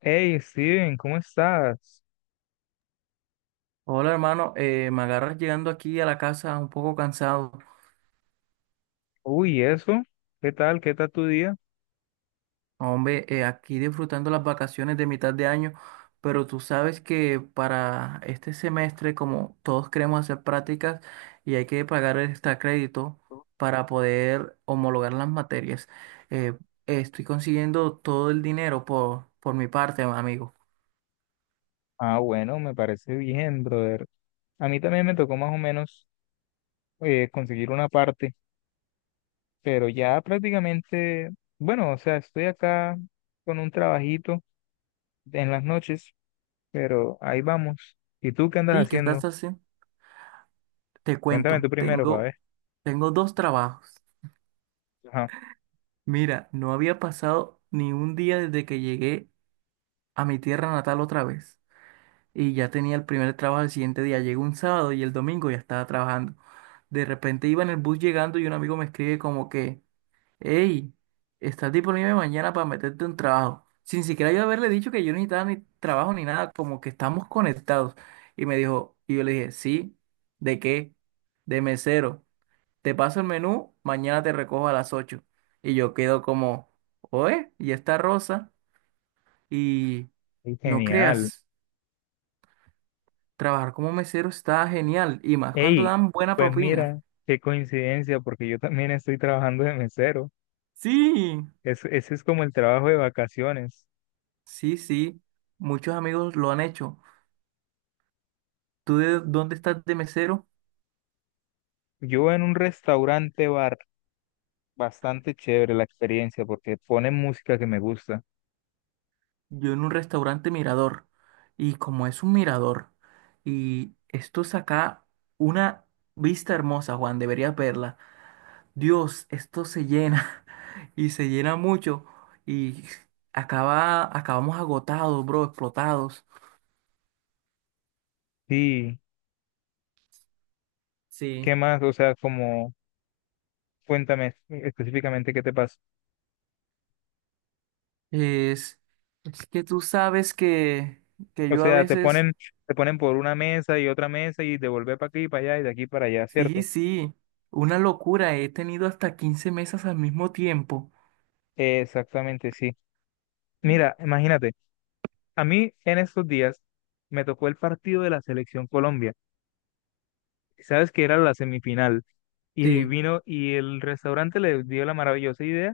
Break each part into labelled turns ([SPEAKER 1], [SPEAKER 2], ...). [SPEAKER 1] Hey Steven, ¿cómo estás?
[SPEAKER 2] Hola hermano, me agarras llegando aquí a la casa un poco cansado.
[SPEAKER 1] Uy, ¿eso? ¿Qué tal? ¿Qué tal tu día?
[SPEAKER 2] Hombre, aquí disfrutando las vacaciones de mitad de año, pero tú sabes que para este semestre, como todos queremos hacer prácticas y hay que pagar el extra crédito para poder homologar las materias, eh, estoy consiguiendo todo el dinero por mi parte, amigo.
[SPEAKER 1] Ah, bueno, me parece bien, brother. A mí también me tocó más o menos conseguir una parte, pero ya prácticamente, bueno, o sea, estoy acá con un trabajito en las noches, pero ahí vamos. ¿Y tú qué andas
[SPEAKER 2] Sí, ¿qué
[SPEAKER 1] haciendo?
[SPEAKER 2] estás haciendo? Te
[SPEAKER 1] Cuéntame tú
[SPEAKER 2] cuento,
[SPEAKER 1] primero, para
[SPEAKER 2] tengo,
[SPEAKER 1] ver.
[SPEAKER 2] tengo dos trabajos.
[SPEAKER 1] Ajá.
[SPEAKER 2] Mira, no había pasado ni un día desde que llegué a mi tierra natal otra vez. Y ya tenía el primer trabajo el siguiente día. Llegó un sábado y el domingo ya estaba trabajando. De repente iba en el bus llegando y un amigo me escribe como que, hey, ¿estás disponible mañana para meterte un trabajo? Sin siquiera yo haberle dicho que yo no necesitaba ni trabajo ni nada, como que estamos conectados. Y me dijo, y yo le dije, sí, ¿de qué? De mesero. Te paso el menú, mañana te recojo a las 8. Y yo quedo como, oye, y está Rosa. Y
[SPEAKER 1] Ey,
[SPEAKER 2] no
[SPEAKER 1] genial.
[SPEAKER 2] creas. Trabajar como mesero está genial y más cuando
[SPEAKER 1] Hey,
[SPEAKER 2] dan buena
[SPEAKER 1] pues
[SPEAKER 2] propina.
[SPEAKER 1] mira, qué coincidencia, porque yo también estoy trabajando de mesero.
[SPEAKER 2] Sí,
[SPEAKER 1] Ese es como el trabajo de vacaciones.
[SPEAKER 2] sí, sí. Muchos amigos lo han hecho. ¿Tú de dónde estás de mesero?
[SPEAKER 1] Yo en un restaurante bar, bastante chévere la experiencia porque ponen música que me gusta.
[SPEAKER 2] Yo en un restaurante mirador. Y como es un mirador, y esto saca una vista hermosa, Juan, deberías verla. Dios, esto se llena y se llena mucho y acaba, acabamos agotados, bro, explotados.
[SPEAKER 1] Sí, ¿qué
[SPEAKER 2] Sí.
[SPEAKER 1] más? O sea, como, cuéntame específicamente qué te pasa.
[SPEAKER 2] Es, es que tú sabes que
[SPEAKER 1] O
[SPEAKER 2] yo a
[SPEAKER 1] sea,
[SPEAKER 2] veces,
[SPEAKER 1] te ponen por una mesa y otra mesa y de volver para aquí y para allá y de aquí para allá,
[SPEAKER 2] sí,
[SPEAKER 1] ¿cierto?
[SPEAKER 2] sí, una locura, he tenido hasta 15 mesas al mismo tiempo.
[SPEAKER 1] Exactamente, sí. Mira, imagínate, a mí en estos días me tocó el partido de la selección Colombia. Sabes que era la semifinal y
[SPEAKER 2] Sí,
[SPEAKER 1] vino y el restaurante le dio la maravillosa idea,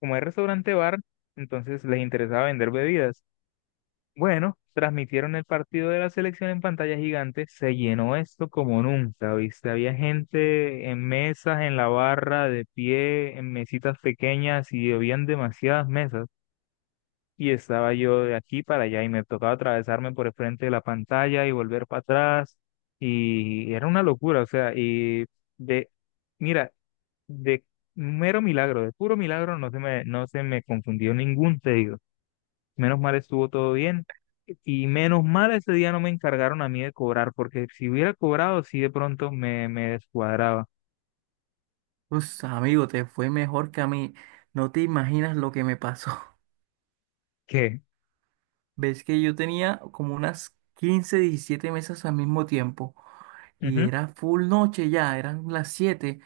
[SPEAKER 1] como es restaurante bar, entonces les interesaba vender bebidas. Bueno, transmitieron el partido de la selección en pantalla gigante, se llenó esto como nunca, ¿viste? Había gente en mesas, en la barra, de pie, en mesitas pequeñas y habían demasiadas mesas y estaba yo de aquí para allá y me tocaba atravesarme por el frente de la pantalla y volver para atrás y era una locura, o sea, y de, mira, de mero milagro, de puro milagro no se me confundió ningún pedido. Menos mal estuvo todo bien y menos mal ese día no me encargaron a mí de cobrar porque si hubiera cobrado sí de pronto me descuadraba.
[SPEAKER 2] pues amigo, te fue mejor que a mí. No te imaginas lo que me pasó.
[SPEAKER 1] ¿Qué?
[SPEAKER 2] Ves que yo tenía como unas 15 17 mesas al mismo tiempo. Y
[SPEAKER 1] Ujú.
[SPEAKER 2] era full noche ya, eran las 7,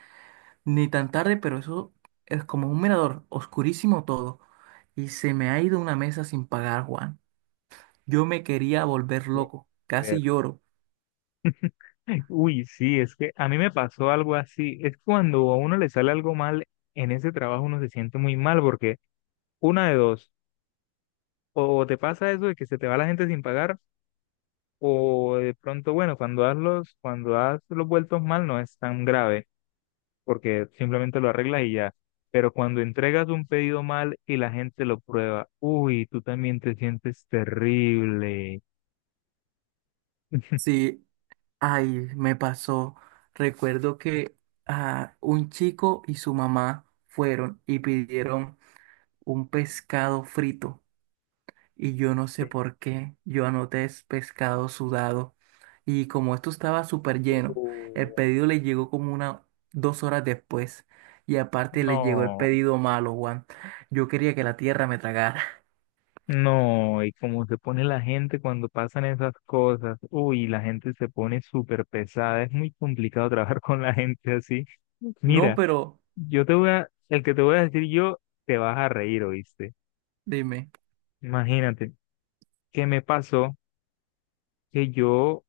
[SPEAKER 2] ni tan tarde, pero eso es como un mirador, oscurísimo todo. Y se me ha ido una mesa sin pagar, Juan. Yo me quería volver loco, casi lloro.
[SPEAKER 1] Uy, sí, es que a mí me pasó algo así. Es cuando a uno le sale algo mal en ese trabajo, uno se siente muy mal porque una de dos, o te pasa eso de que se te va la gente sin pagar, o de pronto, bueno, cuando das los vueltos mal no es tan grave porque simplemente lo arreglas y ya. Pero cuando entregas un pedido mal y la gente lo prueba, uy, tú también te sientes terrible.
[SPEAKER 2] Sí, ay, me pasó. Recuerdo que ah, un chico y su mamá fueron y pidieron un pescado frito y yo no sé por qué, yo anoté es pescado sudado y como esto estaba súper lleno, el
[SPEAKER 1] Uh,
[SPEAKER 2] pedido le llegó como una 2 horas después y aparte le llegó el
[SPEAKER 1] no.
[SPEAKER 2] pedido malo, Juan. Yo quería que la tierra me tragara.
[SPEAKER 1] No, y cómo se pone la gente cuando pasan esas cosas. Uy, la gente se pone súper pesada. Es muy complicado trabajar con la gente así.
[SPEAKER 2] No,
[SPEAKER 1] Mira,
[SPEAKER 2] pero
[SPEAKER 1] yo te voy a, el que te voy a decir yo, te vas a reír, ¿oíste?
[SPEAKER 2] dime.
[SPEAKER 1] Imagínate, que me pasó que yo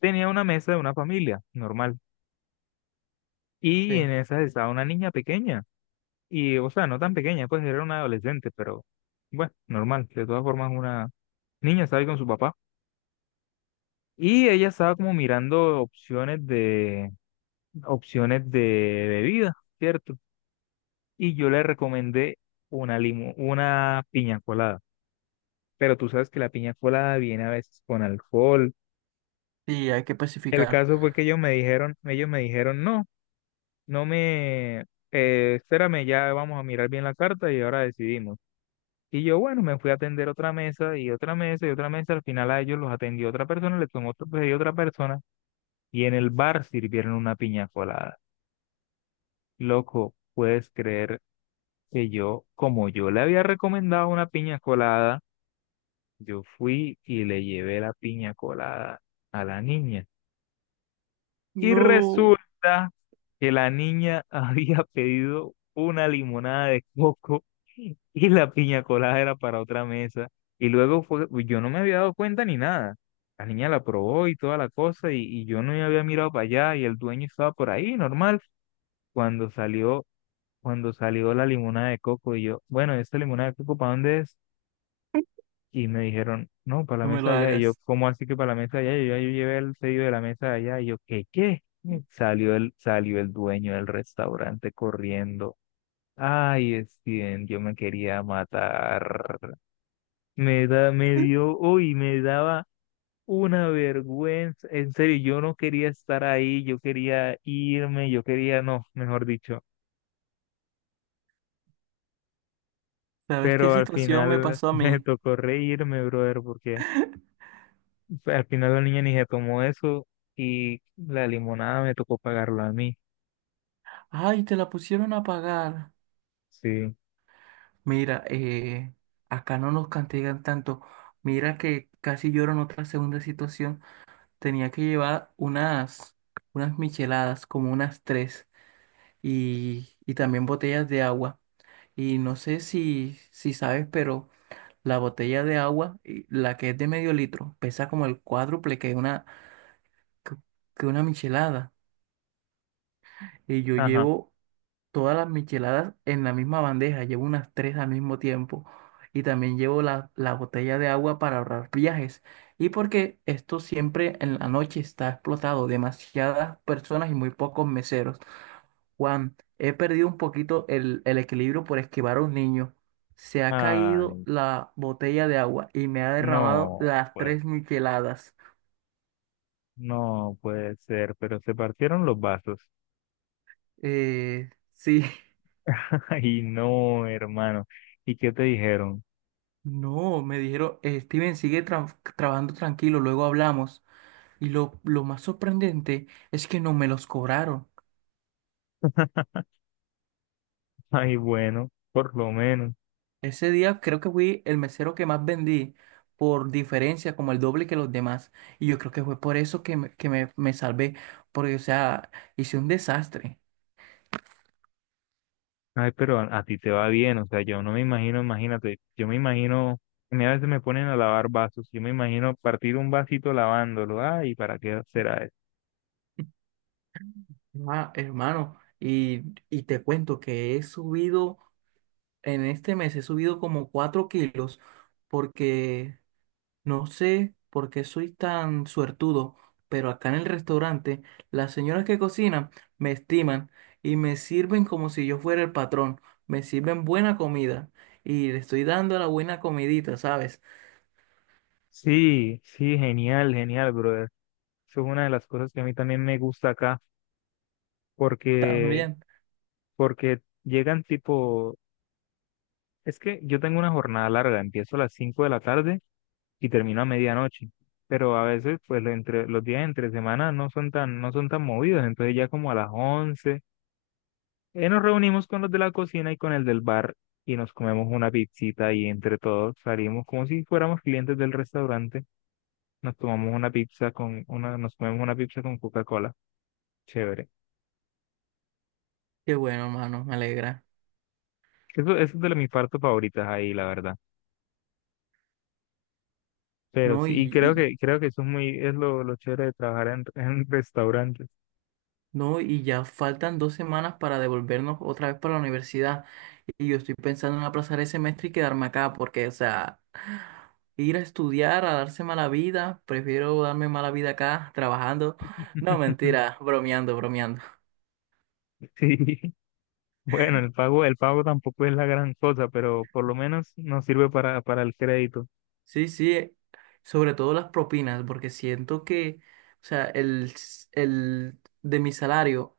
[SPEAKER 1] tenía una mesa de una familia normal y
[SPEAKER 2] Sí.
[SPEAKER 1] en esa estaba una niña pequeña. Y, o sea, no tan pequeña, pues era una adolescente, pero bueno, normal. De todas formas, una niña estaba ahí con su papá. Y ella estaba como mirando opciones de bebida, ¿cierto? Y yo le recomendé una limo, una piña colada. Pero tú sabes que la piña colada viene a veces con alcohol.
[SPEAKER 2] Sí, hay que
[SPEAKER 1] El
[SPEAKER 2] pacificar.
[SPEAKER 1] caso fue que ellos me dijeron, no, no me, espérame, ya vamos a mirar bien la carta y ahora decidimos. Y yo, bueno, me fui a atender otra mesa y otra mesa y otra mesa. Al final a ellos los atendió otra persona, le tomó pedido otra persona. Y en el bar sirvieron una piña colada. Loco, puedes creer que yo, como yo le había recomendado una piña colada, yo fui y le llevé la piña colada a la niña. Y
[SPEAKER 2] No,
[SPEAKER 1] resulta que la niña había pedido una limonada de coco y la piña colada era para otra mesa. Y luego fue, pues, yo no me había dado cuenta ni nada. La niña la probó y toda la cosa y yo no me había mirado para allá y el dueño estaba por ahí, normal. Cuando salió Cuando salió la limonada de coco y yo, bueno, ¿esta limonada de coco para dónde es? Y me dijeron, no, para la
[SPEAKER 2] no me
[SPEAKER 1] mesa
[SPEAKER 2] lo
[SPEAKER 1] de allá. Y yo,
[SPEAKER 2] hagas.
[SPEAKER 1] ¿cómo así que para la mesa de allá? Y yo, "Ah, yo llevé el pedido de la mesa de allá. Y yo, ¿qué, qué? Salió el dueño del restaurante corriendo. Ay, Steven, yo me quería matar. Me dio, uy, me daba una vergüenza. En serio, yo no quería estar ahí, yo quería irme, yo quería, no, mejor dicho.
[SPEAKER 2] ¿Sabes qué
[SPEAKER 1] Pero al
[SPEAKER 2] situación me
[SPEAKER 1] final
[SPEAKER 2] pasó a
[SPEAKER 1] me
[SPEAKER 2] mí?
[SPEAKER 1] tocó reírme, brother, porque al final la niña ni se tomó eso y la limonada me tocó pagarla a mí.
[SPEAKER 2] Ay, te la pusieron a pagar.
[SPEAKER 1] Sí,
[SPEAKER 2] Mira, acá no nos castigan tanto. Mira que casi lloro en otra segunda situación. Tenía que llevar unas micheladas, como unas tres, y también botellas de agua. Y no sé si sabes, pero la botella de agua, y la que es de medio litro, pesa como el cuádruple que una, que que una michelada. Y yo
[SPEAKER 1] ajá.
[SPEAKER 2] llevo todas las micheladas en la misma bandeja, llevo unas tres al mismo tiempo. Y también llevo la botella de agua para ahorrar viajes. Y porque esto siempre en la noche está explotado, demasiadas personas y muy pocos meseros. Juan, he perdido un poquito el equilibrio por esquivar a un niño. Se ha caído
[SPEAKER 1] Ay,
[SPEAKER 2] la botella de agua y me ha derramado
[SPEAKER 1] no,
[SPEAKER 2] las
[SPEAKER 1] pues.
[SPEAKER 2] tres micheladas.
[SPEAKER 1] No puede ser, pero se partieron los vasos.
[SPEAKER 2] Sí.
[SPEAKER 1] Ay, no, hermano. ¿Y qué te dijeron?
[SPEAKER 2] No, me dijeron: Steven, sigue trabajando tranquilo, luego hablamos". Y lo más sorprendente es que no me los cobraron.
[SPEAKER 1] Ay, bueno, por lo menos.
[SPEAKER 2] Ese día creo que fui el mesero que más vendí, por diferencia, como el doble que los demás. Y yo creo que fue por eso que me salvé, porque, o sea, hice un desastre.
[SPEAKER 1] Ay, pero a ti te va bien, o sea, yo no me imagino, imagínate, yo me imagino, a mí a veces me ponen a lavar vasos, yo me imagino partir un vasito lavándolo, ay, ¿para qué será eso?
[SPEAKER 2] Ah, hermano. Y te cuento que he subido, en este mes he subido como 4 kilos, porque... No sé por qué soy tan suertudo, pero acá en el restaurante las señoras que cocinan me estiman y me sirven como si yo fuera el patrón. Me sirven buena comida y le estoy dando la buena comidita, ¿sabes?
[SPEAKER 1] Sí, sí, genial, genial, brother. Eso es una de las cosas que a mí también me gusta acá, porque,
[SPEAKER 2] También.
[SPEAKER 1] porque llegan tipo, es que yo tengo una jornada larga, empiezo a las 5 de la tarde y termino a medianoche, pero a veces, pues, los días entre semana no son tan movidos, entonces ya como a las 11. Nos reunimos con los de la cocina y con el del bar y nos comemos una pizzita y entre todos salimos como si fuéramos clientes del restaurante. Nos comemos una pizza con Coca-Cola. Chévere.
[SPEAKER 2] Qué bueno, mano, me alegra.
[SPEAKER 1] Eso es de mis partes favoritas ahí, la verdad. Pero
[SPEAKER 2] No,
[SPEAKER 1] sí, y
[SPEAKER 2] y,
[SPEAKER 1] creo que eso es es lo chévere de trabajar en restaurantes.
[SPEAKER 2] No, y ya faltan 2 semanas para devolvernos otra vez para la universidad. Y yo estoy pensando en aplazar el semestre y quedarme acá, porque, o sea, ir a estudiar, a darse mala vida, prefiero darme mala vida acá, trabajando. No, mentira, bromeando, bromeando.
[SPEAKER 1] Sí, bueno, el pago tampoco es la gran cosa, pero por lo menos nos sirve para el crédito.
[SPEAKER 2] Sí, sí, sobre todo las propinas, porque siento que, o sea, el de mi salario,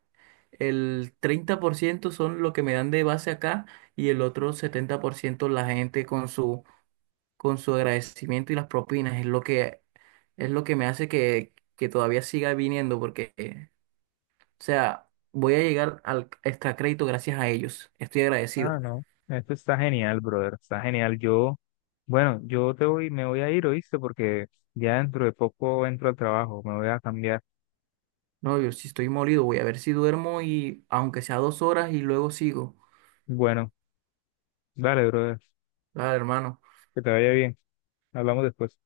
[SPEAKER 2] el 30% son lo que me dan de base acá y el otro 70% la gente con su agradecimiento y las propinas es lo que me hace que todavía siga viniendo porque, o sea, voy a llegar al extra crédito gracias a ellos. Estoy agradecido.
[SPEAKER 1] Ah, no, esto está genial, brother, está genial. Yo bueno, yo te voy, me voy a ir, ¿oíste? Porque ya dentro de poco entro al trabajo, me voy a cambiar.
[SPEAKER 2] No, yo si estoy molido, voy a ver si duermo y aunque sea 2 horas y luego sigo.
[SPEAKER 1] Bueno, dale, brother,
[SPEAKER 2] Claro, hermano.
[SPEAKER 1] que te vaya bien. Hablamos después.